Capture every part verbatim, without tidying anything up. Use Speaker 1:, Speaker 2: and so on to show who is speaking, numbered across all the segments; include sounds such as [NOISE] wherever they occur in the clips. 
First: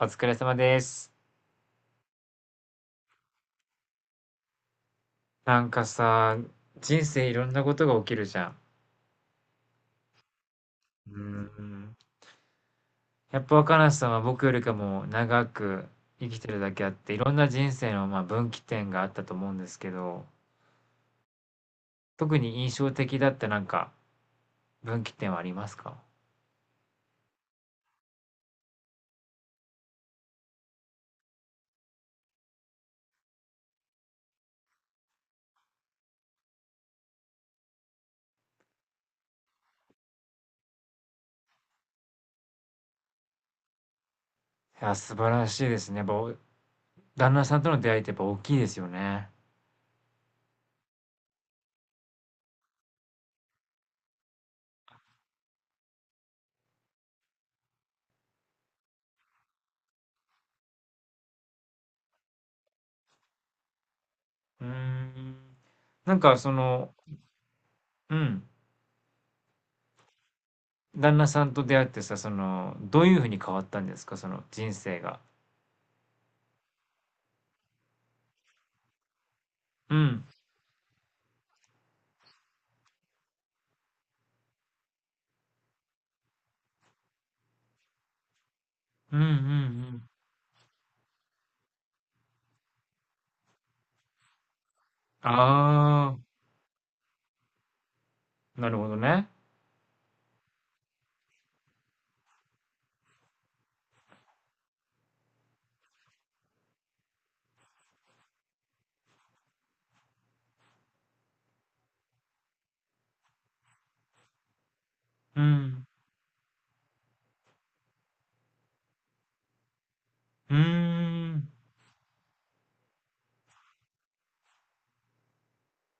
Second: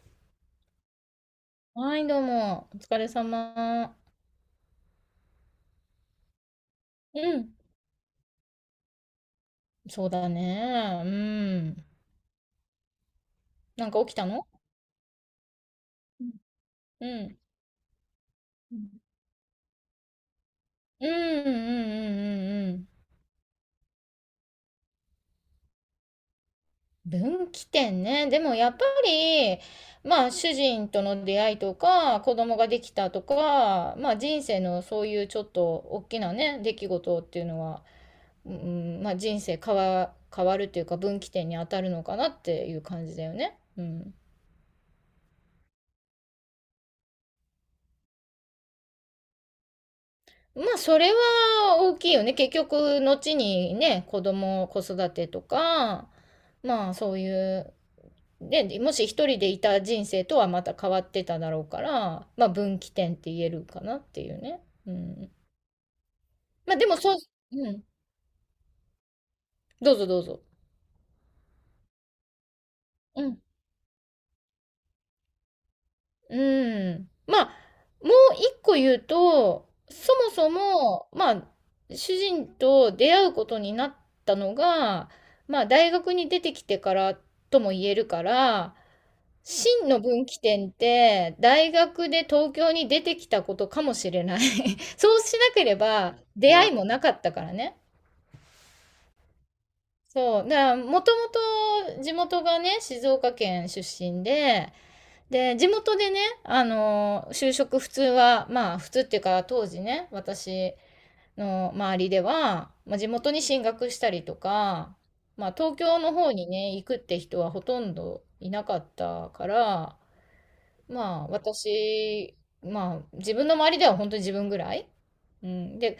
Speaker 1: お疲れ様です。
Speaker 2: はい、どうも。お疲れ様。
Speaker 1: なんかさ、人
Speaker 2: う
Speaker 1: 生いろん
Speaker 2: ん。
Speaker 1: なことが起きるじゃん。
Speaker 2: そうだね。う
Speaker 1: うー
Speaker 2: ん。
Speaker 1: ん。やっぱ若
Speaker 2: なん
Speaker 1: 菜
Speaker 2: か起
Speaker 1: さん
Speaker 2: き
Speaker 1: は
Speaker 2: た
Speaker 1: 僕
Speaker 2: の
Speaker 1: よりかも長く
Speaker 2: う
Speaker 1: 生
Speaker 2: ん。
Speaker 1: きてるだけあって、い
Speaker 2: う
Speaker 1: ろん
Speaker 2: ん。
Speaker 1: な人生のまあ分岐
Speaker 2: う
Speaker 1: 点
Speaker 2: ん
Speaker 1: があったと思うんですけど、
Speaker 2: うんうんうん
Speaker 1: 特に印
Speaker 2: うんうん
Speaker 1: 象的だったなんか分岐点はありますか？
Speaker 2: 分岐点ね。でもやっぱり、まあ主人との出会いとか、子供ができたとか、まあ人生のそういうちょっと大きなね、出来事っていうのは、うん、まあ人生変わ、変わるっていうか分岐点に当たるのかなっていう感じだよね。うん。
Speaker 1: いや、素晴らしいですね。やっぱお旦那さんとの出会いってやっぱ大きいですよね。
Speaker 2: まあ、それは大きいよね。結局、後にね、子供、子育てとか、まあ、そういう、で、もし一人でいた人生とはまた変わってただろうから、まあ、分岐点って言えるかなっていうね。
Speaker 1: うー
Speaker 2: うん。
Speaker 1: ん。なんかそ
Speaker 2: まあ、で
Speaker 1: の、
Speaker 2: も、そう、うん。
Speaker 1: うん。
Speaker 2: どうぞどうぞ。
Speaker 1: 旦那さんと出会ってさ、その、どういう
Speaker 2: う
Speaker 1: ふうに
Speaker 2: ん。
Speaker 1: 変わったんですかその人生が。
Speaker 2: うん。まあ、もう一個言うと、
Speaker 1: う
Speaker 2: そ
Speaker 1: ん。
Speaker 2: もそも、まあ、主人と出会うことになったのが、まあ、大学に出てきてからとも言えるから、
Speaker 1: うんうんう
Speaker 2: 真の
Speaker 1: ん。
Speaker 2: 分岐点って、大学で東京に出てきたことかもしれない。[LAUGHS] そうしなけれ
Speaker 1: あ
Speaker 2: ば出会いもなかったからね。
Speaker 1: あ、なるほどね。
Speaker 2: そう。だから、もともと地元がね、静岡県出身で、で、地元でね、あの、就職普通は、まあ、普通っていうか、当時ね、私の周りでは、まあ、地元に進学したりとか、
Speaker 1: う
Speaker 2: まあ、東
Speaker 1: ん。
Speaker 2: 京の方にね、行くって人はほとんどいなかったから、
Speaker 1: うー
Speaker 2: まあ、
Speaker 1: ん。
Speaker 2: 私、まあ、自分の周りでは本当に自分ぐらい。うん。で、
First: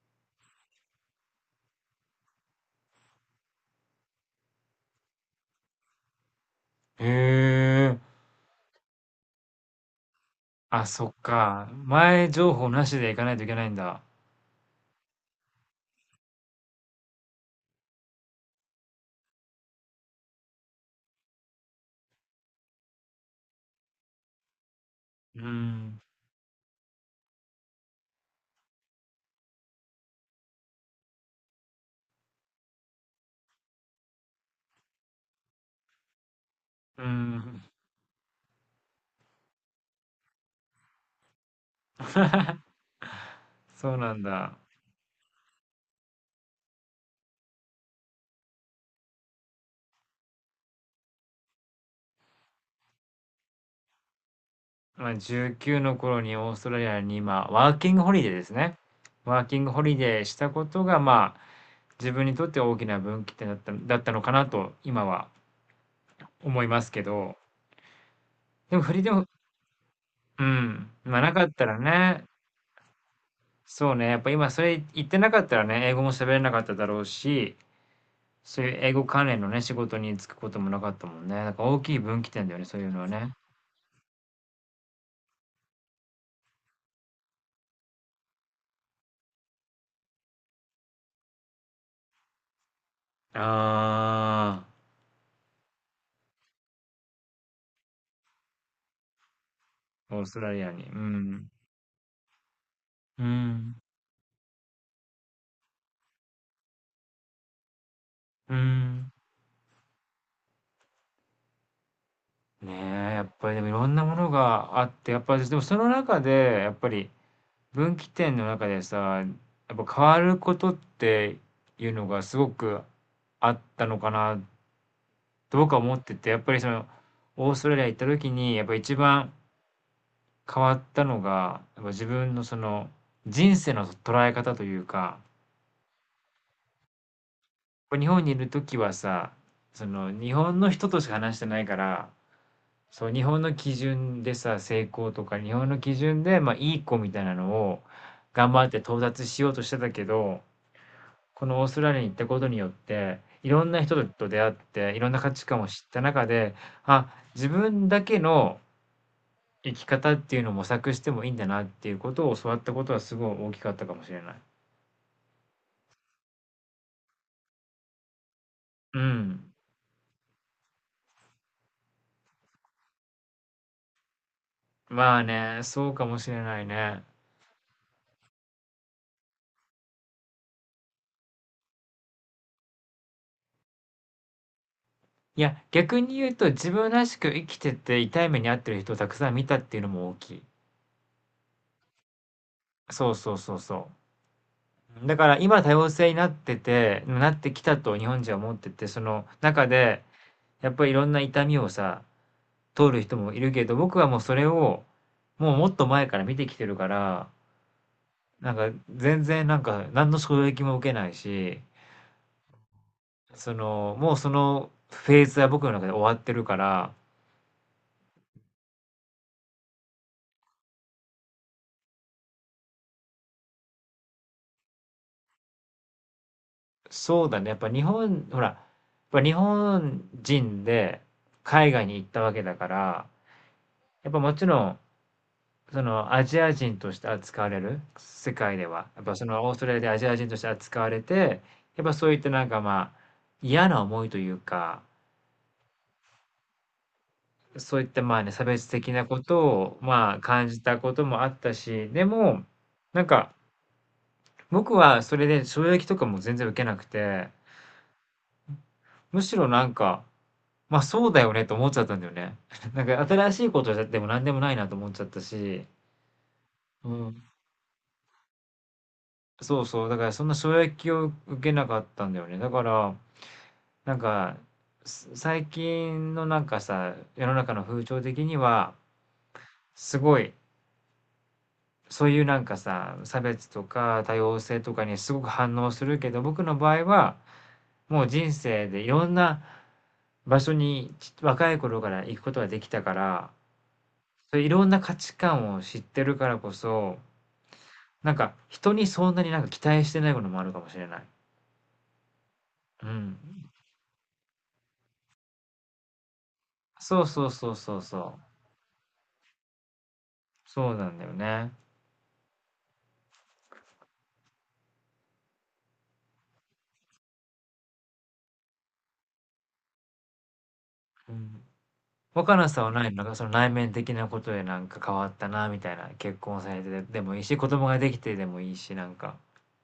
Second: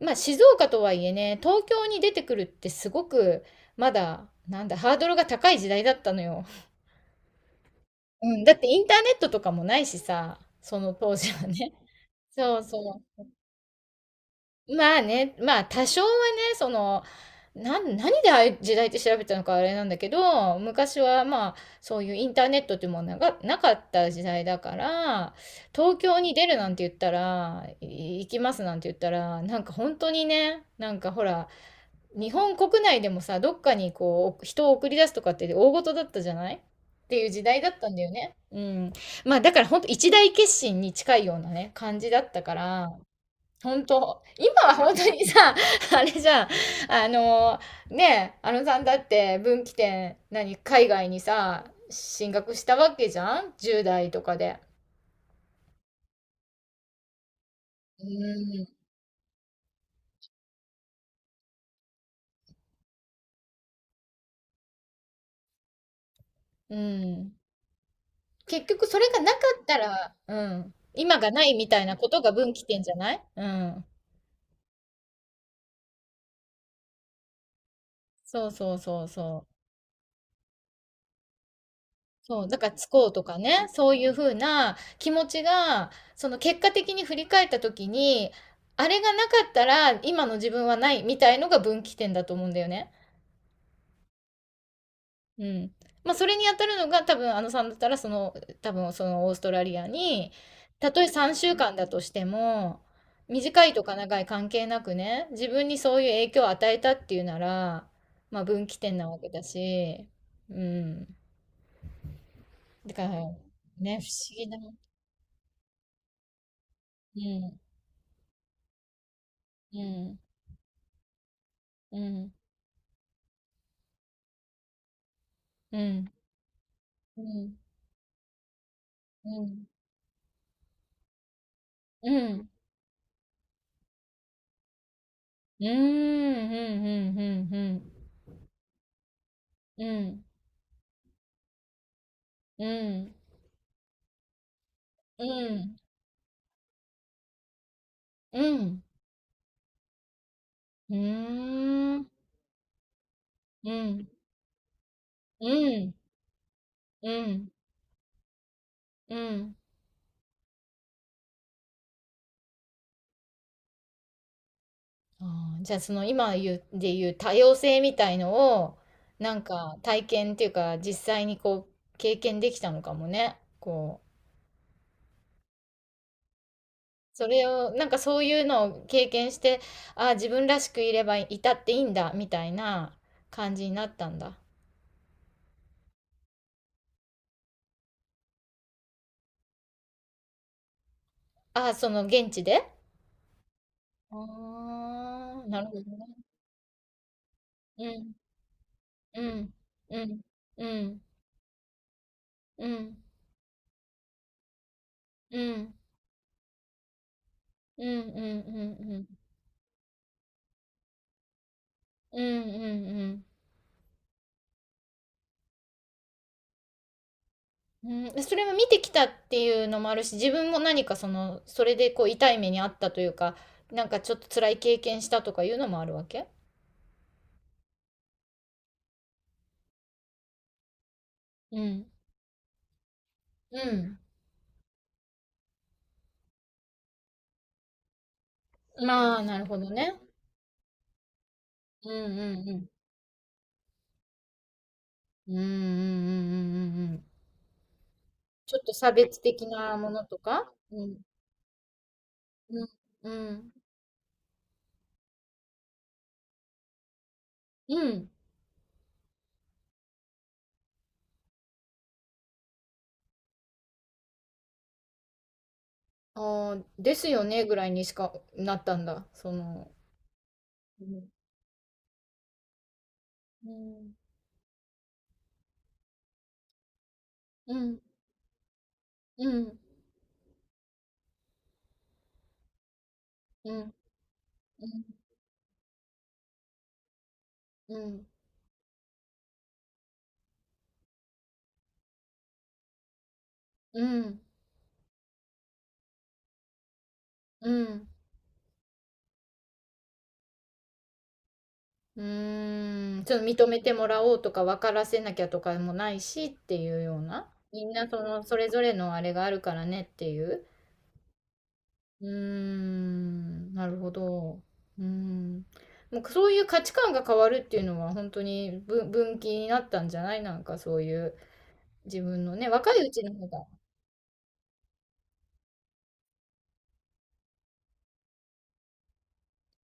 Speaker 2: まあ、静岡とはいえね、東京に出てくるってすごく、まだ、なんだ、ハードルが高い時代だったのよ。
Speaker 1: へえ。
Speaker 2: うん。だってインターネットとかもないしさ、そ
Speaker 1: あ、
Speaker 2: の
Speaker 1: そっ
Speaker 2: 当時は
Speaker 1: か。
Speaker 2: ね。
Speaker 1: 前情
Speaker 2: そう
Speaker 1: 報なし
Speaker 2: そ
Speaker 1: で行
Speaker 2: う。
Speaker 1: かないといけないんだ。
Speaker 2: まあね、まあ多少はね、その、なん、何でああいう時代って調べたのかあれなんだけど、昔はまあ、そういうインターネットっていうものがなかった時代だから、
Speaker 1: う
Speaker 2: 東
Speaker 1: ん。
Speaker 2: 京に出るなんて言ったら、い行きますなんて言ったら、なんか本当にね、なんかほら、日本国内でもさ、どっかにこう、人を送り出すとかって大事だったじゃないっ
Speaker 1: う
Speaker 2: ていう時
Speaker 1: ん。
Speaker 2: 代だったんだよね。うん。まあだから本当一大決心に近いようなね、感じだったから、本
Speaker 1: そうなん
Speaker 2: 当今
Speaker 1: だ。
Speaker 2: は本当にさ、[LAUGHS] あれじゃん。あの、ねえ、あのさんだって分岐点、何、海外にさ、進学したわけじゃん？ じゅうだい 代とかで。
Speaker 1: まあ、じゅうきゅうの頃にオーストラリアに今、ワーキング
Speaker 2: う
Speaker 1: ホリデーですね。
Speaker 2: ん
Speaker 1: ワーキングホリデーしたことが、まあ、自分にとって大きな分岐点だった、だったのかなと、今は思い
Speaker 2: う
Speaker 1: ますけ
Speaker 2: ん。
Speaker 1: ど。
Speaker 2: 結
Speaker 1: でも、
Speaker 2: 局
Speaker 1: フリ
Speaker 2: そ
Speaker 1: ー
Speaker 2: れ
Speaker 1: で
Speaker 2: が
Speaker 1: も、
Speaker 2: なかったら、う
Speaker 1: う
Speaker 2: ん。
Speaker 1: ん。ま
Speaker 2: 今
Speaker 1: あ、
Speaker 2: が
Speaker 1: なか
Speaker 2: な
Speaker 1: っ
Speaker 2: い
Speaker 1: た
Speaker 2: み
Speaker 1: ら
Speaker 2: たいなこと
Speaker 1: ね、
Speaker 2: が分岐点じゃないうん。
Speaker 1: そうね、やっぱ今それ言ってなかったらね、英語も喋れなかっただろうし、
Speaker 2: そう
Speaker 1: そういう
Speaker 2: そう
Speaker 1: 英
Speaker 2: そ
Speaker 1: 語
Speaker 2: う
Speaker 1: 関連
Speaker 2: そう。
Speaker 1: のね、仕事に就くこともなかったもんね。なんか大きい分岐
Speaker 2: そ
Speaker 1: 点
Speaker 2: う、
Speaker 1: だ
Speaker 2: だ
Speaker 1: よね、
Speaker 2: から、
Speaker 1: そうい
Speaker 2: つ
Speaker 1: うのは
Speaker 2: こうと
Speaker 1: ね。
Speaker 2: かね、そういうふうな気持ちが、その結果的に振り返った時に、あれがなかったら今の自分はないみたいのが分岐点だと思うんだよね。
Speaker 1: あ
Speaker 2: うん。まあ、それに当たるのが多分、あのさんだったら、その、多分、そのオーストラリア
Speaker 1: あ、オー
Speaker 2: に、
Speaker 1: ストラリアに。
Speaker 2: た
Speaker 1: う
Speaker 2: とえ3
Speaker 1: ん。
Speaker 2: 週間だとしても、
Speaker 1: う
Speaker 2: 短い
Speaker 1: ん。
Speaker 2: とか長い関係なくね、自分にそういう影響を与えたっていうなら、まあ、
Speaker 1: う
Speaker 2: 分岐点な
Speaker 1: ん。
Speaker 2: わけだし、うん。
Speaker 1: ね
Speaker 2: だか
Speaker 1: え、やっ
Speaker 2: ら、
Speaker 1: ぱりでもいろん
Speaker 2: ね、
Speaker 1: な
Speaker 2: 不
Speaker 1: もの
Speaker 2: 思議な。
Speaker 1: があって、やっぱりでもその中で、やっぱり
Speaker 2: うん。
Speaker 1: 分岐点の中でさ、や
Speaker 2: う
Speaker 1: っぱ変わ
Speaker 2: ん、
Speaker 1: ることっていう
Speaker 2: う
Speaker 1: のが
Speaker 2: ん、
Speaker 1: すごくあったのかなと僕は
Speaker 2: う
Speaker 1: 思っ
Speaker 2: ん、
Speaker 1: てて、やっぱりその、
Speaker 2: う
Speaker 1: オー
Speaker 2: ん、
Speaker 1: ストラリア行った時に、やっぱ一番
Speaker 2: うん、
Speaker 1: 変わったのが、やっぱ自
Speaker 2: う
Speaker 1: 分の
Speaker 2: ん、
Speaker 1: その、人生の捉え方というか、
Speaker 2: うん、うん、うん、うん、
Speaker 1: 日本にいる時はさ、
Speaker 2: う
Speaker 1: その、
Speaker 2: ん、
Speaker 1: 日本の人としか話してないから、
Speaker 2: うん、う
Speaker 1: そう、
Speaker 2: ん、
Speaker 1: 日本の基準でさ、成功とか、日本の基準で、まあ、いい子みたいなのを、
Speaker 2: うん、
Speaker 1: 頑
Speaker 2: う
Speaker 1: 張って
Speaker 2: ん、
Speaker 1: 到達しようとしてたけど、
Speaker 2: う
Speaker 1: このオーストラリア
Speaker 2: ん、
Speaker 1: に行ったことによって、いろん
Speaker 2: う
Speaker 1: な人
Speaker 2: ん、
Speaker 1: と出会って、いろんな価値観を知った中で、
Speaker 2: う
Speaker 1: あ、自
Speaker 2: ん、
Speaker 1: 分だけの
Speaker 2: うん。
Speaker 1: 生き方っていうのを模索してもいいんだなっていうことを教わったことはすごい大きかったかもしれない。
Speaker 2: あーじゃあその今言う、で言う多様性みたいのを、
Speaker 1: う
Speaker 2: なん
Speaker 1: ん。
Speaker 2: か体験っていうか実際にこう経験できたのかもね。こう
Speaker 1: まあね、そうかもしれないね。
Speaker 2: それを、なんかそういうのを経験して、ああ、自分らしくいればいたっていいんだ、みたいな感じになったんだ。
Speaker 1: いや、逆に言うと自分らしく生きてて痛い目に遭ってる人をたくさん見たっていうのも大きい。
Speaker 2: ああ、その現地で
Speaker 1: そうそうそうそう。だから
Speaker 2: ああ、
Speaker 1: 今
Speaker 2: なる
Speaker 1: 多
Speaker 2: ほど
Speaker 1: 様性に
Speaker 2: ね。
Speaker 1: なっててなってきた
Speaker 2: う
Speaker 1: と日
Speaker 2: ん、
Speaker 1: 本人は思ってて、そ
Speaker 2: う
Speaker 1: の
Speaker 2: ん、
Speaker 1: 中で
Speaker 2: うん、う
Speaker 1: やっぱりい
Speaker 2: ん、
Speaker 1: ろんな痛みをさ、
Speaker 2: うん、う
Speaker 1: 通
Speaker 2: ん、
Speaker 1: る人もいるけど、僕はもうそれを
Speaker 2: う
Speaker 1: もうもっ
Speaker 2: ん、
Speaker 1: と前から見てきてるから、
Speaker 2: うん、うん、
Speaker 1: なんか
Speaker 2: うん、
Speaker 1: 全然なんか何の衝撃も受けないし、
Speaker 2: うん、
Speaker 1: そのもうそのフェーズは僕の中で終わってるから、
Speaker 2: うん、うん。それも見てきたっていうのもあるし、自分も何かその、それでこう痛い目にあったというか、なんかちょっと辛い経験したとかいうのもあるわけ
Speaker 1: そうだね、やっぱ日本、ほら、やっぱ日本人で
Speaker 2: う
Speaker 1: 海
Speaker 2: ん。
Speaker 1: 外に行ったわけだから、
Speaker 2: うん。
Speaker 1: やっぱもちろんそのアジア人として扱われる、世界では。やっぱ
Speaker 2: まあ、
Speaker 1: そ
Speaker 2: な
Speaker 1: の
Speaker 2: る
Speaker 1: オー
Speaker 2: ほ
Speaker 1: スト
Speaker 2: ど
Speaker 1: ラリアで
Speaker 2: ね。
Speaker 1: アジア人として扱われて、やっ
Speaker 2: うん
Speaker 1: ぱそう
Speaker 2: う
Speaker 1: いったなん
Speaker 2: んう
Speaker 1: か
Speaker 2: ん。
Speaker 1: まあ嫌な思いというか、
Speaker 2: うんうんうんうんうんうん。
Speaker 1: そういった、まあね、差
Speaker 2: ちょっ
Speaker 1: 別
Speaker 2: と
Speaker 1: 的
Speaker 2: 差
Speaker 1: な
Speaker 2: 別
Speaker 1: こと
Speaker 2: 的な
Speaker 1: を、
Speaker 2: もの
Speaker 1: ま
Speaker 2: と
Speaker 1: あ、感
Speaker 2: か
Speaker 1: じた
Speaker 2: う
Speaker 1: こ
Speaker 2: ん。
Speaker 1: ともあったし、でも、
Speaker 2: うん。
Speaker 1: なん
Speaker 2: う
Speaker 1: か、
Speaker 2: ん。
Speaker 1: 僕はそれで衝撃とかも全然受けなくて、
Speaker 2: うん。
Speaker 1: むしろなんか、まあそうだよねと思っちゃったんだよね。[LAUGHS] なんか新しいことをやっても何でもないなと思っちゃったし、
Speaker 2: ああ、
Speaker 1: う
Speaker 2: です
Speaker 1: ん、
Speaker 2: よねぐらいにしかなったんだ。そ
Speaker 1: そう
Speaker 2: の。
Speaker 1: そう、だからそんな衝
Speaker 2: う
Speaker 1: 撃を
Speaker 2: ん。
Speaker 1: 受けなかったんだよね。だから、
Speaker 2: う
Speaker 1: な
Speaker 2: ん。
Speaker 1: んか、す最近のなんかさ、世の中
Speaker 2: う
Speaker 1: の
Speaker 2: ん。
Speaker 1: 風潮的には、
Speaker 2: うん。
Speaker 1: すごい、そういうなんかさ、差別
Speaker 2: う
Speaker 1: と
Speaker 2: ん。
Speaker 1: か多様性とかにすごく反応するけど、僕の場合は、
Speaker 2: う
Speaker 1: も
Speaker 2: ん。
Speaker 1: う人生でいろんな場所にち若い頃から行くことができたから、
Speaker 2: うん。
Speaker 1: そういういろんな価値観を知ってるからこそ、
Speaker 2: うん。
Speaker 1: なんか人にそんなになんか期待してないこともあるかもしれない。
Speaker 2: う
Speaker 1: う
Speaker 2: ん。ちょっと認
Speaker 1: ん。
Speaker 2: めてもらおうとか分からせなきゃとかもないしっていうよう
Speaker 1: そうそ
Speaker 2: な。
Speaker 1: うそう
Speaker 2: みん
Speaker 1: そう
Speaker 2: な
Speaker 1: そ
Speaker 2: そ
Speaker 1: う。
Speaker 2: の、それぞれのあれがあるからねっていう。
Speaker 1: そうなんだよね。
Speaker 2: うーん、なるほど。うーん。もうそういう価値観が変わるっていうのは本当に分、分岐になったんじゃないなんかそうい
Speaker 1: う
Speaker 2: う
Speaker 1: ん。
Speaker 2: 自分の
Speaker 1: 若菜
Speaker 2: ね、
Speaker 1: さんは
Speaker 2: 若い
Speaker 1: な
Speaker 2: う
Speaker 1: いの？な
Speaker 2: ち
Speaker 1: ん
Speaker 2: の
Speaker 1: かそ
Speaker 2: 方
Speaker 1: の
Speaker 2: が。
Speaker 1: 内面的なことでなんか変わったなみたいな、結婚されてでもいいし、子供ができてでもいいし、なんか。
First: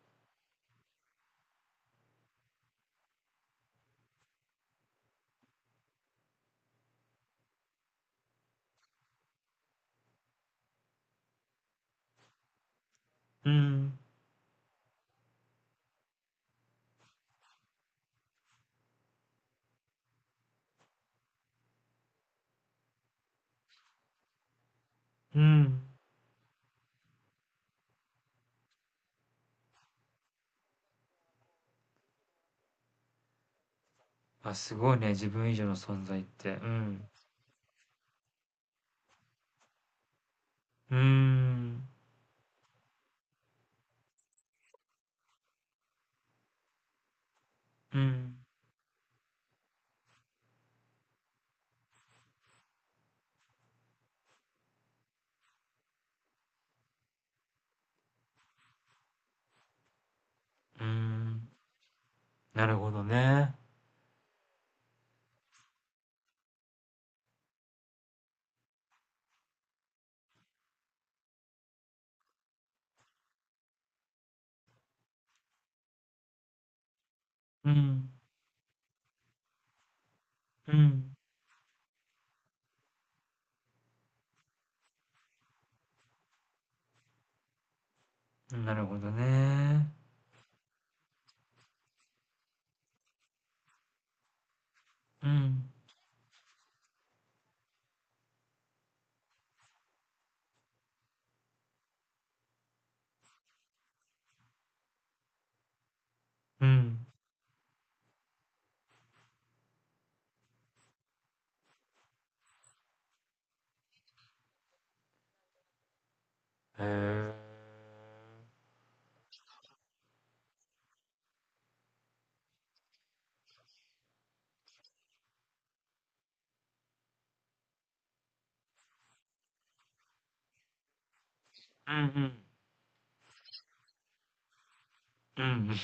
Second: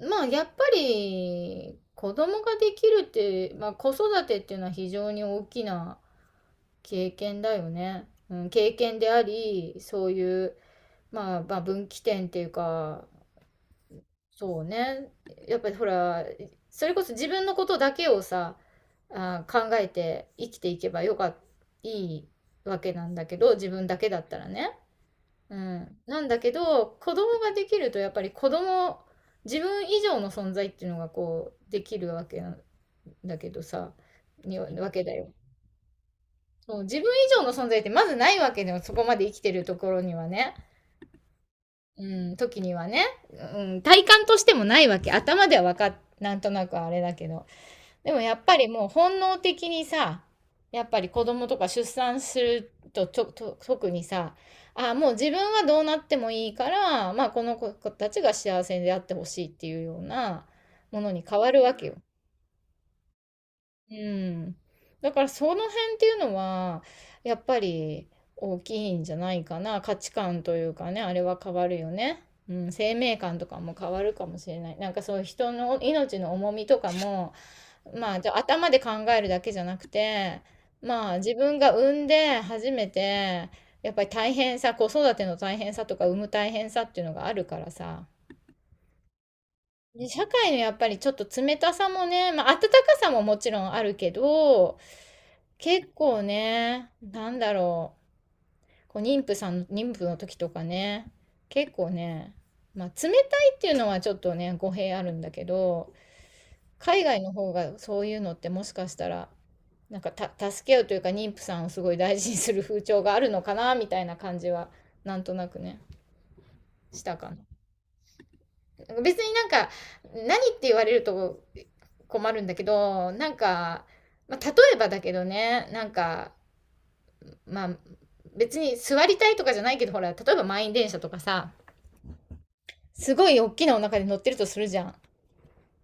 Speaker 2: まあやっぱり子供ができるって、まあ子育てっていうのは非常に大きな経験だよね。うん、経験であり、そういう、まあ、まあ分岐点っていうか、
Speaker 1: うん。
Speaker 2: そうね。やっぱりほら、それこそ自分のことだけをさ、あー、考えて生きていけばよかっ、いいわけなんだけど、自分だけだったらね。
Speaker 1: う
Speaker 2: う
Speaker 1: ん。
Speaker 2: ん。なんだけど、子供ができるとやっぱり子供、自分以上の存在っていうのがこう、できるわけなんだけどさ、
Speaker 1: あ、
Speaker 2: に
Speaker 1: す
Speaker 2: わ
Speaker 1: ごい
Speaker 2: け
Speaker 1: ね、
Speaker 2: だ
Speaker 1: 自
Speaker 2: よ。
Speaker 1: 分以上の存在って。う
Speaker 2: そう、自分
Speaker 1: ん。
Speaker 2: 以上の存在ってまずないわけでも、そこまで生きてるところにはね。
Speaker 1: うーん。
Speaker 2: うん、時にはね、うん、体感としてもないわけ。頭ではわかっ、なんとなくあれだけど。
Speaker 1: う
Speaker 2: でもや
Speaker 1: ん。
Speaker 2: っぱりもう本能的にさ、やっぱり子供とか出産すると、と、と、特にさ、あ、もう自分はどうなってもいいから、まあこの子たちが幸せであってほしいっていうような
Speaker 1: うー
Speaker 2: ものに変
Speaker 1: ん。
Speaker 2: わるわけよ。
Speaker 1: なるほどね。
Speaker 2: うん。だからその辺っていうのは、やっぱり大きいんじゃないかな。価値観というかね、あれは変わるよね。うん、生命観とかも変わるかもしれない。なんかそういう人の命の重みとかも、
Speaker 1: うん。
Speaker 2: まあ、じゃあ頭で考えるだけじゃなくて、
Speaker 1: う
Speaker 2: ま
Speaker 1: ん。
Speaker 2: あ自分が産んで初めて、やっぱり大変さ、子育ての大変さとか産む大変さっていうのがあるからさ。
Speaker 1: なるほどね。
Speaker 2: で、社会のやっぱりちょっと冷たさもね、まあ温かさももちろんあるけど、
Speaker 1: うん。
Speaker 2: 結構ね、なんだろう、こう妊婦さん、妊婦の時とかね、結構ね、まあ、冷たいっていうのはちょっとね、語弊あるんだけど、
Speaker 1: う
Speaker 2: 海
Speaker 1: ん。
Speaker 2: 外の方がそういうのってもしかしたら、なんかた、助け合うというか、妊婦さんをすごい大事にする風潮があるのかな、みたいな感じは、なんとなくね、
Speaker 1: へ
Speaker 2: した
Speaker 1: え。
Speaker 2: かな。別になんか、何って言われると困るんだけど、なんか、まあ、例えばだけどね、なんか、まあ、別に座りたいとかじゃないけど、ほら、例えば満員電車とかさ、
Speaker 1: うんうん。
Speaker 2: すごい大きなお腹で乗ってるとするじゃん。
Speaker 1: うんうん。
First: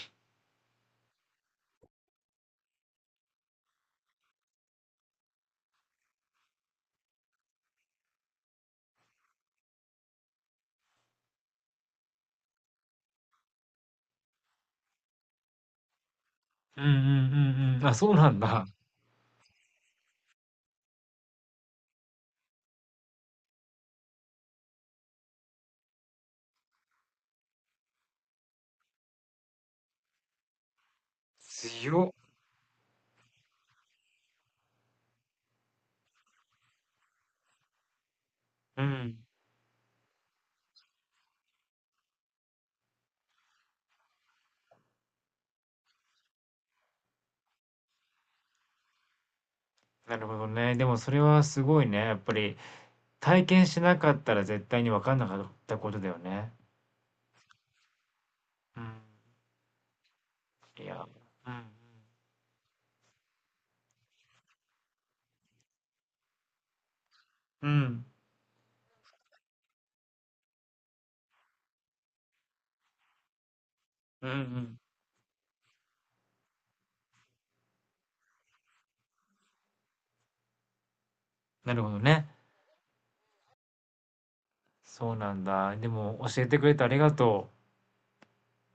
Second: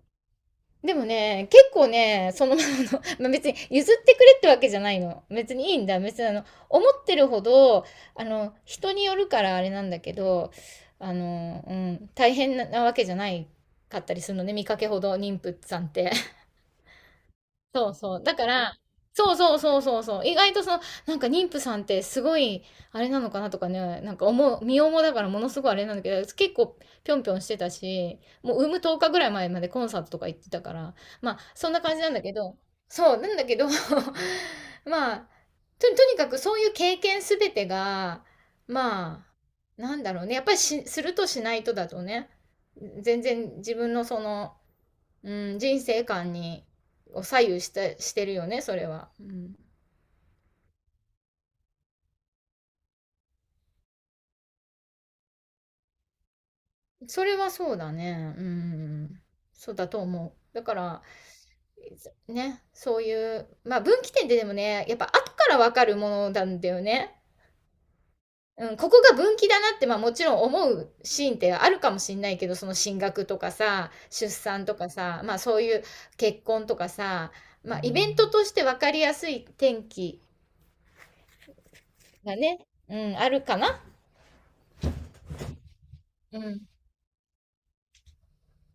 Speaker 2: でもね、結構ね、そのままの、[LAUGHS] まあ、別に譲ってくれってわけじゃないの。別にいいんだ。別にあの、思ってるほど、あの、人によるからあれなんだけど、あの、うん、大変なわけじゃないかったりするのね、見かけほど妊婦さんって。
Speaker 1: うんうんうんうん。
Speaker 2: そ
Speaker 1: あ、
Speaker 2: う
Speaker 1: そう
Speaker 2: そう。
Speaker 1: な
Speaker 2: だ
Speaker 1: ん
Speaker 2: か
Speaker 1: だ。
Speaker 2: ら、そうそうそうそうそう。意外とその、なんか妊婦さんってすごい、あれなのかなとかね、なんか思う、身重だからものすごいあれなんだけど、結構ぴょんぴょんしてたし、もう産むとおかぐらい前までコンサートとか行ってたから、まあ、そんな感じ
Speaker 1: 強
Speaker 2: な
Speaker 1: っ。
Speaker 2: んだけど、そう、なんだけど [LAUGHS] まあ、と、とにかくそういう経験すべてが、
Speaker 1: うん。
Speaker 2: まあ、なんだろうね。やっぱりし、するとしないとだとね、全然自分のその、うん、人生観にを左右してしてるよね、それは。うん、
Speaker 1: なるほどね。でもそれはすごいね。やっぱり体験しなかったら絶対に分かんなかったことだよね。
Speaker 2: それはそうだね。う
Speaker 1: うん。
Speaker 2: ん、そうだと思う。だか
Speaker 1: い
Speaker 2: ら、
Speaker 1: や、うん
Speaker 2: ね、そういう、まあ分岐点ってでもね、やっぱ後からわかるものなんだよね。
Speaker 1: うん。うん。
Speaker 2: うん、ここが分岐だなって、まあもちろん思うシーンってあるかもしんないけど、その進学とかさ、
Speaker 1: うん
Speaker 2: 出
Speaker 1: う
Speaker 2: 産と
Speaker 1: ん。
Speaker 2: かさ、まあそういう結婚とかさ、まあイベントとして分かりやすい転機
Speaker 1: なるほどね。
Speaker 2: がね、うん、あるかな。
Speaker 1: そうなんだ。でも
Speaker 2: う
Speaker 1: 教えてく
Speaker 2: ん
Speaker 1: れてありがとう。